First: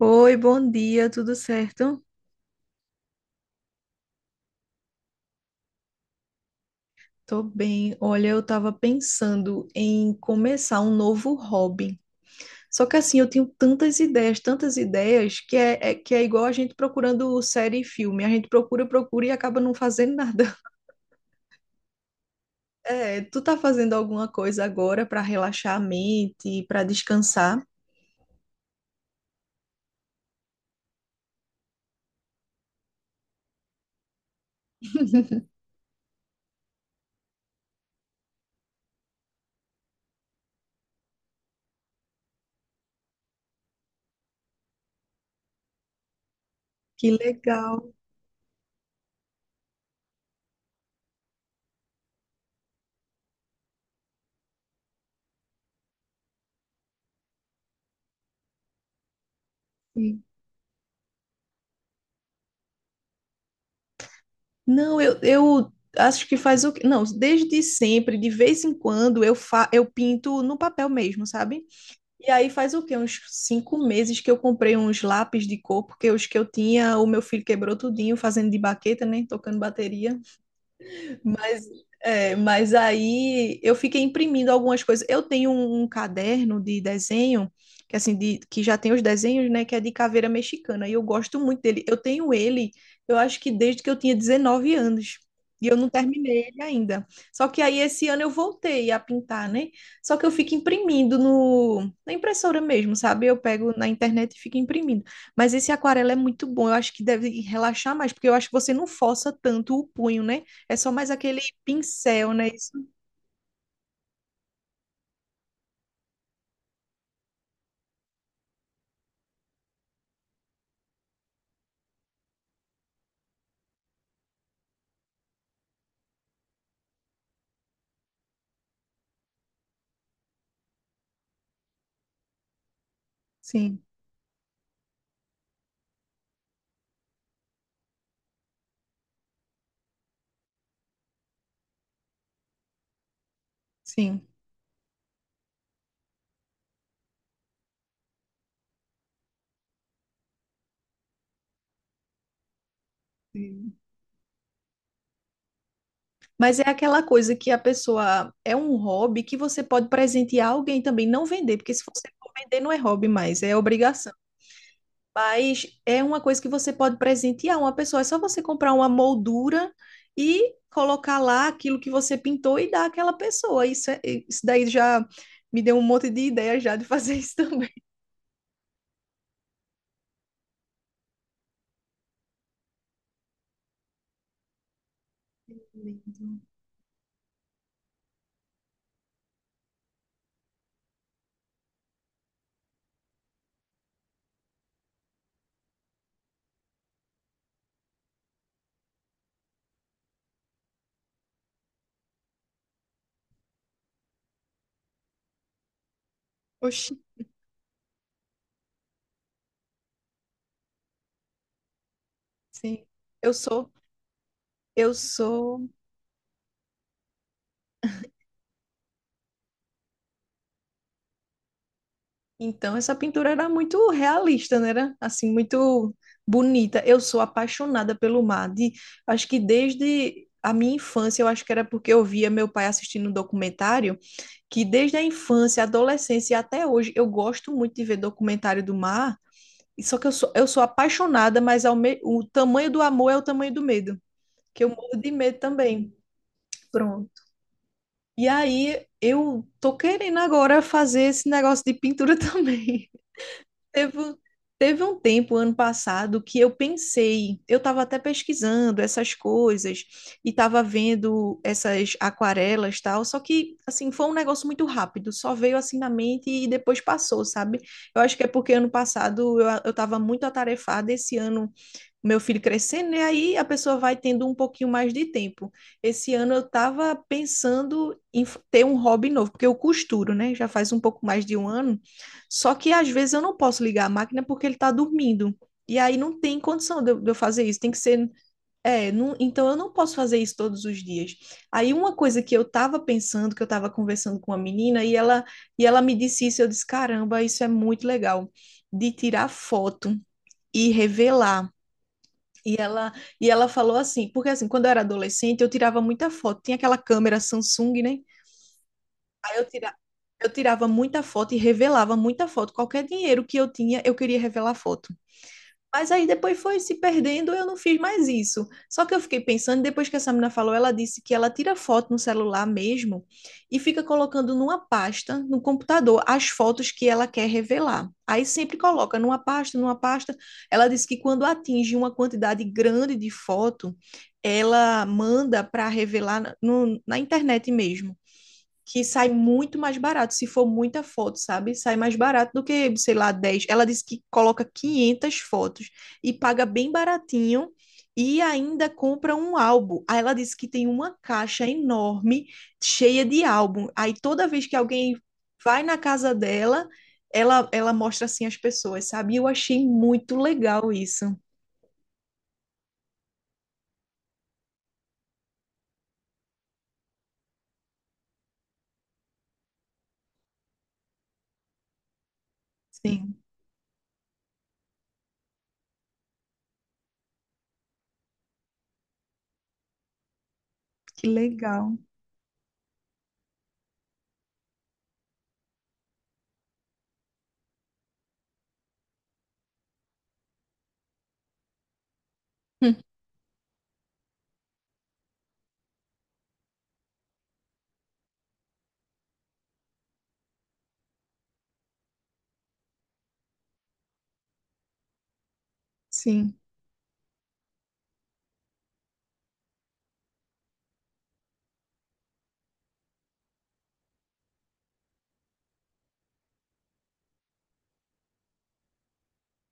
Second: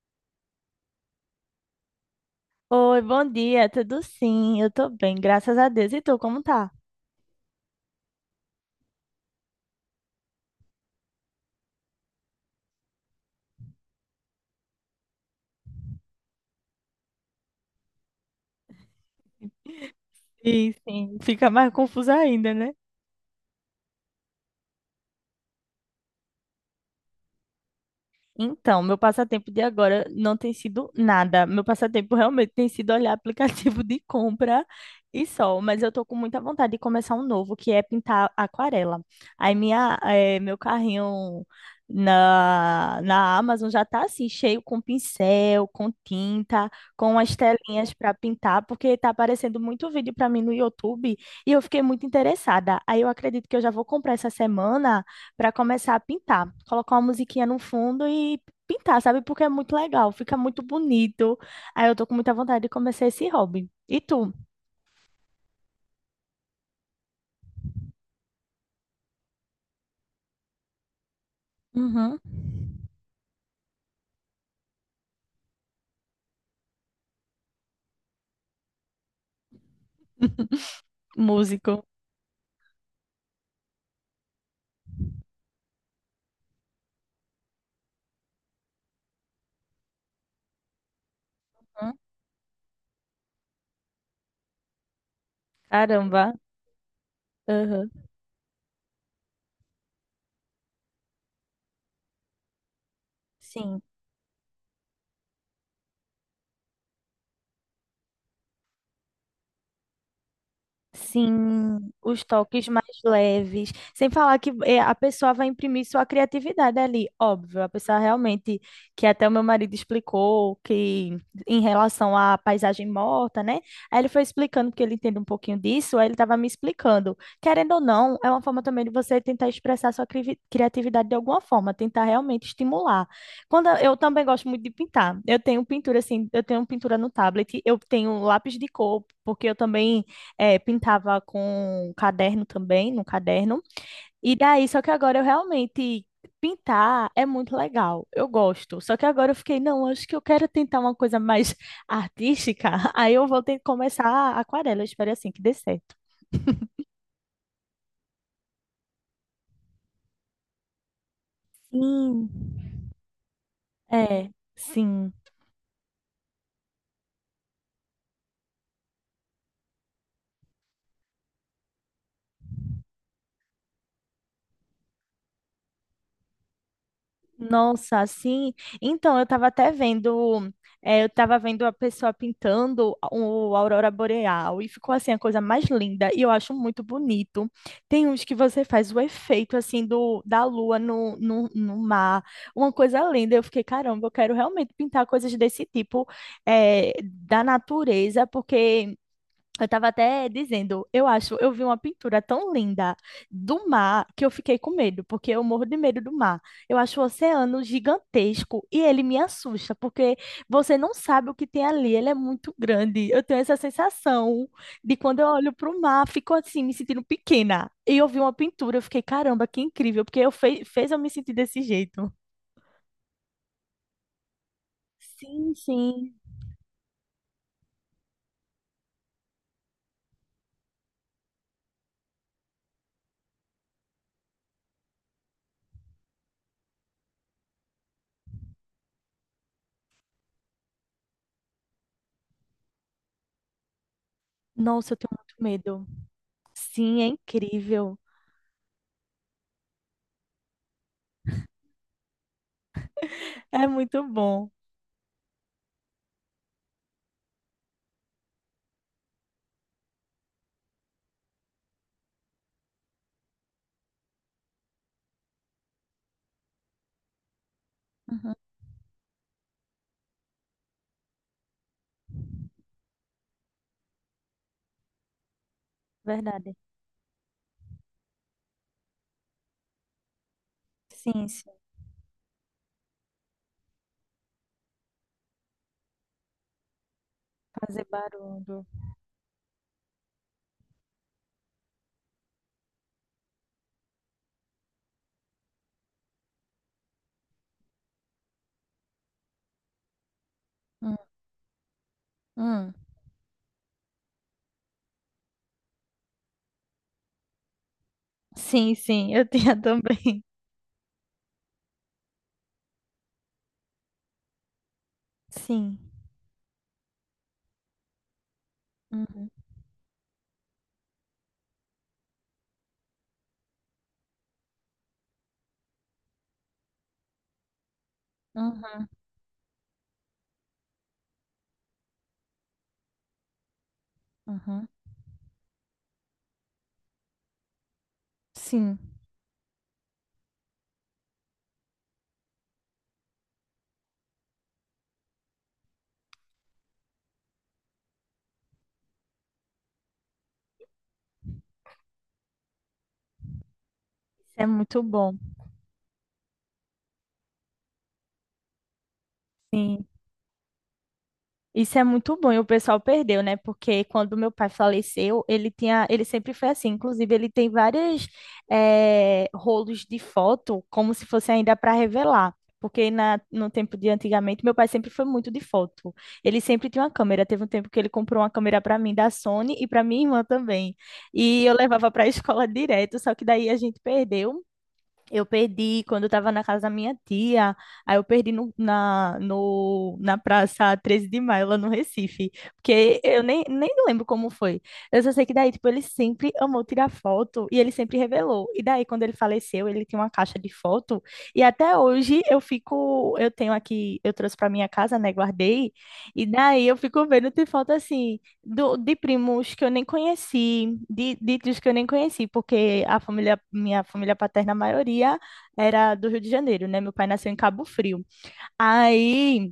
Oi, bom dia, tudo certo? Oi, bom dia, tudo sim? Eu tô bem, graças a Deus. E tu, como tá? Tô bem. Olha, eu tava pensando em começar um novo hobby. Só que assim, eu tenho tantas ideias, que é igual a gente procurando série e filme. A gente procura, procura e acaba não fazendo nada. E sim. Fica mais confusa ainda, né? É, tu tá fazendo alguma coisa agora para relaxar a mente, para descansar? Então, meu passatempo de agora não tem sido nada. Meu passatempo realmente tem sido olhar aplicativo de compra e só. Mas eu tô com muita vontade de começar um novo, que é pintar aquarela. Aí minha, meu carrinho na Amazon já tá assim, cheio com pincel, com tinta, Que com as legal. telinhas para pintar, porque tá aparecendo muito vídeo para mim no YouTube e eu fiquei muito interessada. Aí eu acredito que eu já vou comprar essa semana para começar a pintar. Colocar uma musiquinha no fundo e pintar, sabe? Porque é muito legal, Sim. fica muito bonito. Aí eu tô com muita vontade de começar esse hobby. E tu? Não, eu acho que faz o que. Não, desde sempre, de vez em quando, eu pinto no papel mesmo, sabe? Uhum. E aí faz o quê? Uns 5 meses que eu comprei uns lápis de cor, porque os que eu tinha, o meu filho quebrou tudinho, fazendo de baqueta, né? Tocando bateria. Mas, Músico. mas aí eu fiquei imprimindo algumas coisas. Eu tenho um caderno de desenho, que assim, que já tem os desenhos, né? Que é de caveira mexicana. E eu gosto muito dele. Hum. Eu tenho ele, eu acho que desde que eu tinha 19 anos. E eu não Caramba. terminei ele ainda. Só que aí Aham. esse ano eu voltei a pintar, né? Só que eu fico imprimindo no, na impressora mesmo, sabe? Eu pego Sim. na internet e fico imprimindo. Mas esse aquarela é muito bom. Eu acho que deve relaxar mais, porque eu acho que você não força tanto o punho, né? É só mais aquele Sim, os pincel, né? toques Isso? mais leves. Sem falar que a pessoa vai imprimir sua criatividade ali, óbvio. A pessoa realmente, que até o meu marido explicou, que em relação à paisagem morta, né? Aí ele foi explicando, porque ele entende um pouquinho disso, aí ele estava me explicando. Querendo ou não, é uma forma também de você tentar expressar sua criatividade de alguma forma, tentar realmente estimular. Quando Sim, eu também gosto muito de pintar. Eu tenho pintura, assim, eu tenho pintura no tablet, eu tenho lápis de cor, porque eu também. É, pintava com caderno também, no caderno. sim, E daí, só que agora eu realmente pintar é muito legal, eu gosto. Só que agora eu fiquei, não, acho que eu quero tentar uma coisa mais artística. Aí eu vou ter que sim. começar a aquarela, eu espero assim que dê certo. Mas é aquela coisa que a pessoa é um hobby que você pode presentear alguém também, não vender, porque se você Sim. for vender não é hobby mais, é obrigação. É, sim. Mas é uma coisa que você pode presentear uma pessoa, é só você comprar uma moldura e colocar lá aquilo que você pintou e dar àquela pessoa. Isso daí já me deu um monte de ideia já de fazer isso também. Nossa, assim. Então, eu estava até vendo, eu estava vendo a pessoa pintando o Aurora Boreal e ficou assim a coisa mais linda e eu Lindo. acho muito bonito. Tem uns que você faz o efeito assim do da lua no mar, uma coisa linda. Eu fiquei, caramba, eu quero realmente pintar coisas desse tipo, da natureza, porque eu tava até dizendo, eu acho, eu vi uma pintura tão linda do mar que eu fiquei com medo, porque eu morro de medo do mar. Eu Oxi, acho o oceano gigantesco e ele me assusta, porque você não sabe o que tem ali, ele é muito sim. grande. Eu Eu tenho essa sou, sensação eu de quando eu olho sou para o mar, fico assim, me sentindo pequena. E eu vi uma pintura, eu fiquei, caramba, que incrível, porque eu fe fez eu me sentir desse jeito. Então, essa pintura era muito realista, né? Era assim, Sim, muito sim. bonita. Eu sou apaixonada pelo mar. Acho que desde a minha infância, eu acho que era porque eu via meu pai assistindo um documentário, que desde a infância, adolescência e até hoje, eu gosto muito de ver documentário do mar. E só que eu sou apaixonada, mas o tamanho do amor é o tamanho do medo, que eu Nossa, morro eu de tenho muito medo medo. também. Sim, é Pronto. incrível. E aí, eu tô querendo agora fazer esse negócio de pintura também. É Teve, muito um, bom. teve um tempo, ano passado, que eu pensei, eu estava até pesquisando essas coisas e estava vendo essas aquarelas tal, só que, assim, foi um negócio muito rápido, só veio assim na mente e depois passou, sabe? Eu acho que é Uhum, porque ano passado eu estava muito atarefada, esse ano meu filho crescendo, né? Aí a pessoa vai tendo um pouquinho mais de tempo. Esse ano eu verdade. estava pensando em ter um hobby novo, porque eu costuro, né? Já faz um pouco mais Sim, de um sim, ano. Só que às vezes eu não posso ligar a máquina porque ele está dormindo. E aí não tem condição de eu fazer isso. Tem que fazer ser. barulho. É, então eu não posso fazer isso todos os dias. Aí uma coisa que eu estava pensando, que eu estava conversando com uma menina, e ela me disse isso, eu disse, caramba, isso é muito legal, de tirar foto e Hum, revelar. E hum. ela, e ela falou assim, porque assim, quando eu era adolescente, eu tirava muita foto. Tinha aquela câmera Samsung, né? Sim, sim, eu Aí eu tinha tirava, também. eu tirava muita foto e revelava muita foto. Qualquer dinheiro que eu tinha, eu queria revelar foto. Sim. Mas aí depois foi se perdendo, eu não fiz mais isso. Só que eu fiquei Uhum, pensando, depois que essa menina falou, ela disse que ela tira foto no celular mesmo e fica colocando numa pasta no computador as fotos que ela quer revelar. Aí sempre uhum, coloca numa pasta, numa pasta. Ela disse que quando atinge uma quantidade grande de foto, uhum. ela manda para revelar na internet mesmo Sim, que sai muito mais barato, se for muita foto, sabe? Sai mais barato do que, sei lá, 10. Ela disse que coloca 500 fotos e paga bem baratinho e ainda compra um álbum. Aí ela disse que tem uma caixa enorme cheia de álbum. Aí toda isso vez é que muito alguém bom. vai na casa dela, ela mostra assim às pessoas, sabe? E eu achei Sim. muito legal isso. Isso é muito bom e o pessoal perdeu, né? Porque quando meu pai faleceu, ele tinha, ele sempre foi assim. Inclusive, ele tem vários rolos de foto, como se fosse ainda para revelar. Porque na, Sim, no tempo de antigamente, meu pai sempre foi muito de foto. Ele sempre tinha uma câmera. Teve um tempo que ele comprou uma câmera para mim da Sony e para minha irmã também. que E eu legal. levava para a escola direto, só que daí a gente perdeu. Eu perdi quando eu estava na casa da minha tia. Aí eu perdi no, na, no, na Praça 13 de Maio, lá no Recife. Hum, Porque eu nem lembro como foi. Eu só sei que daí, tipo, ele sempre amou tirar foto e ele sempre revelou. E daí, quando ele faleceu, ele tinha uma caixa de foto. E até hoje eu fico. Eu tenho aqui, eu trouxe para minha casa, né? Guardei. E Sim. daí eu fico vendo, tem foto assim de primos que eu nem conheci, de tios que eu nem conheci, porque a família, minha família paterna, a maioria era do Rio de Janeiro, né? Meu pai nasceu em Cabo Frio. Aí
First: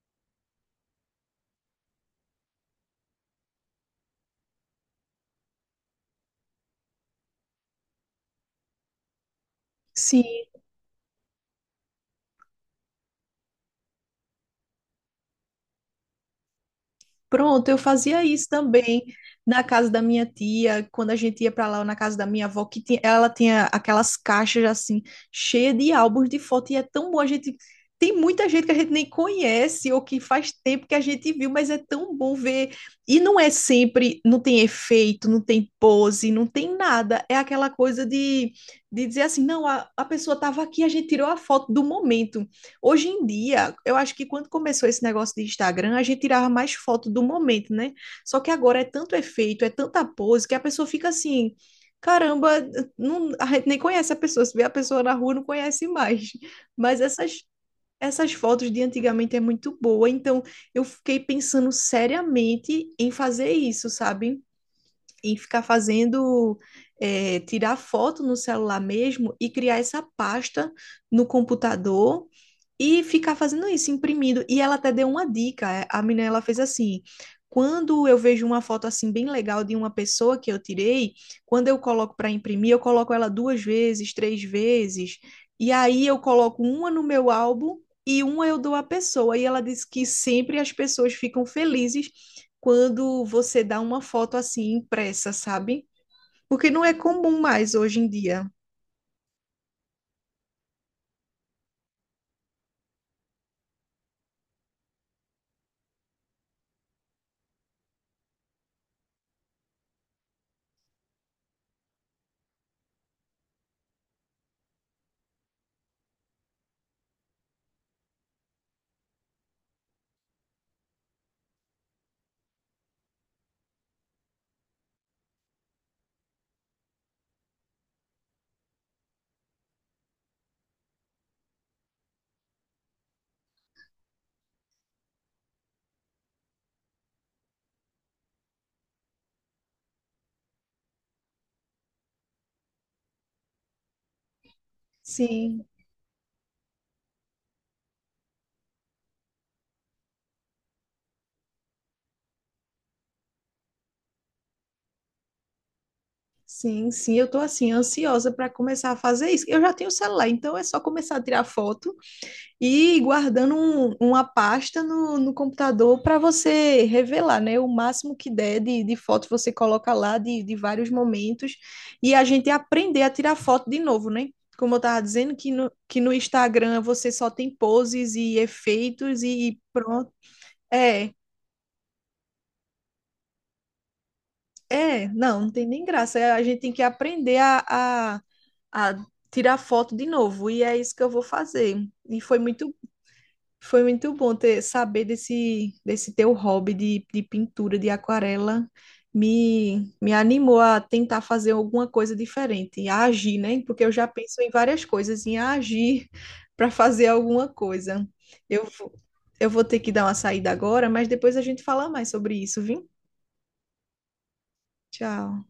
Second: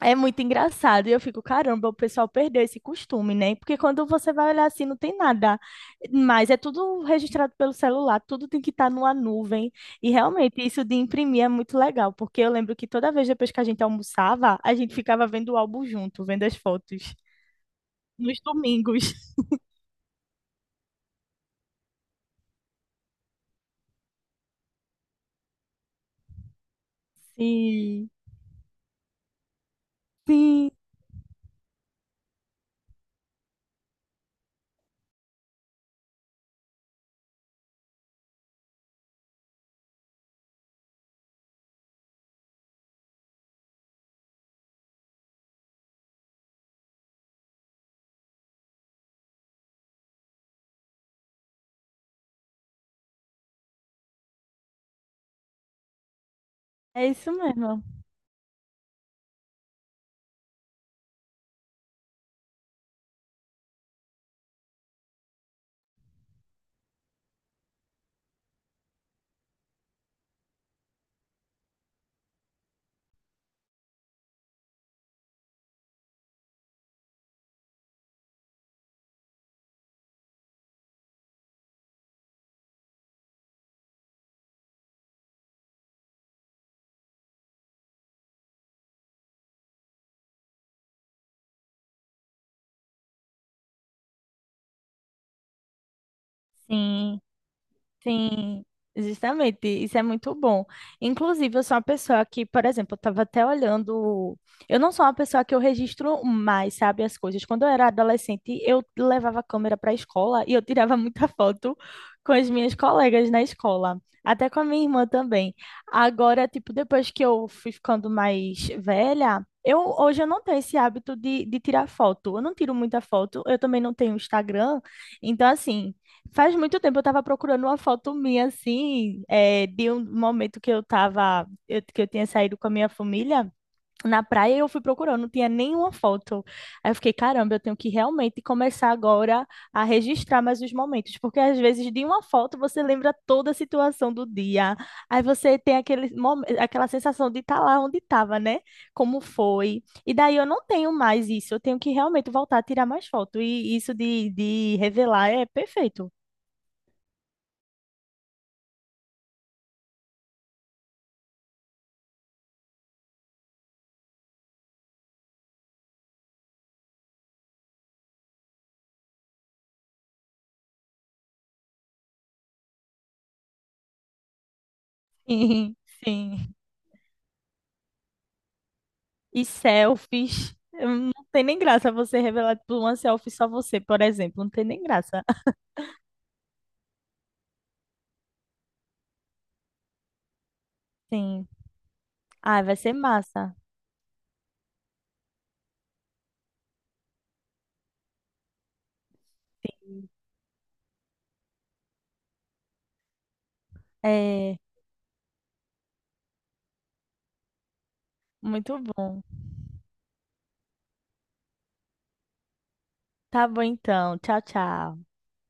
é muito engraçado. E eu fico, caramba, o pessoal perdeu esse costume, né? Porque quando você vai olhar assim, não tem nada. Mas é tudo registrado pelo celular, tudo tem que estar numa nuvem. E Sim, realmente, isso de imprimir é muito legal, porque eu lembro que toda vez depois que a gente almoçava, a gente ficava vendo o álbum junto, vendo as fotos. pronto, eu fazia Nos isso também domingos. na casa da minha tia, quando a gente ia para lá, ou na casa da minha avó, que ela tinha aquelas caixas assim, cheias de álbuns de foto, e é tão bom a gente. Sim, Tem muita gente que a gente nem conhece ou que faz sim, tempo que a gente viu, mas é tão bom ver. E não é sempre, não tem efeito, não tem pose, não tem nada. É aquela coisa de, dizer assim, não, a pessoa estava aqui, a gente tirou a foto do momento. Hoje em dia, eu acho que quando começou esse negócio de Instagram, a gente tirava mais foto do momento, né? Só que agora é tanto efeito, é tanta pose, que a pessoa fica assim, caramba, não, a gente nem conhece a pessoa, se vê a pessoa na rua, não conhece mais. Mas é isso essas, mesmo. essas fotos de antigamente é muito boa, então eu fiquei pensando seriamente em fazer isso, sabe? E ficar fazendo, é, tirar foto no celular mesmo e criar essa pasta no computador e ficar fazendo isso, imprimindo. E ela até deu uma dica, é, a menina ela fez assim. Quando eu vejo uma foto assim bem legal de uma pessoa que eu tirei, quando eu coloco para imprimir, eu coloco ela duas vezes, três vezes, e aí eu coloco uma no meu álbum e uma eu dou à pessoa. E ela disse que sempre as pessoas ficam felizes quando você dá uma foto assim impressa, sabe? Porque não é Sim. comum mais hoje em dia. Sim, justamente, isso é muito bom. Inclusive, eu sou uma pessoa que, por exemplo, eu estava até olhando. Eu não sou uma pessoa que eu registro mais, sabe, as coisas. Quando eu era adolescente, eu levava a câmera para a escola e eu tirava muita foto com as minhas colegas na escola, até com a minha irmã também. Agora, tipo, depois que eu fui ficando mais velha, eu hoje eu não tenho esse hábito de tirar foto. Eu não tiro muita foto, eu também não tenho Instagram, então assim. Faz muito tempo eu tava procurando uma foto minha, assim, é, de um momento que eu tava, que eu tinha saído com a minha família na praia e eu fui procurando, não tinha nenhuma foto. Aí eu fiquei, caramba, eu tenho que realmente começar agora a registrar mais os momentos, porque às vezes de uma foto você lembra toda a situação do dia, aí você Sim, tem aquele, aquela sensação de estar lá onde estava, né? Como foi. E daí eu não tenho mais isso, eu tenho que realmente voltar a tirar mais foto, e isso de revelar é perfeito. sim, sim. Eu tô assim ansiosa para começar a fazer isso. Eu já tenho o celular, então é só começar a tirar foto e ir guardando uma pasta no computador para você revelar, né? O máximo que der de foto você coloca lá de vários momentos e a gente aprender a tirar foto de novo, né? Como eu estava dizendo, que no, Sim, que no sim. Instagram você só tem poses e efeitos E e pronto. selfies. É, Não tem nem graça você revelar tipo, uma selfie só você, por exemplo. Não tem nem é, graça. não, não tem nem graça. É, a gente tem que aprender a, a tirar foto de novo, e é isso que eu vou Sim. fazer. E foi Ah, muito, vai ser massa. foi muito bom ter, saber desse teu hobby de pintura, de aquarela. Me animou a tentar fazer alguma coisa diferente, a agir, né? Porque eu já penso em É, várias coisas, em agir para fazer alguma coisa. Eu, muito vou- bom. eu vou ter que dar uma saída agora, mas depois a gente fala mais sobre isso, viu? Tá bom então. Tchau, tchau. Tchau.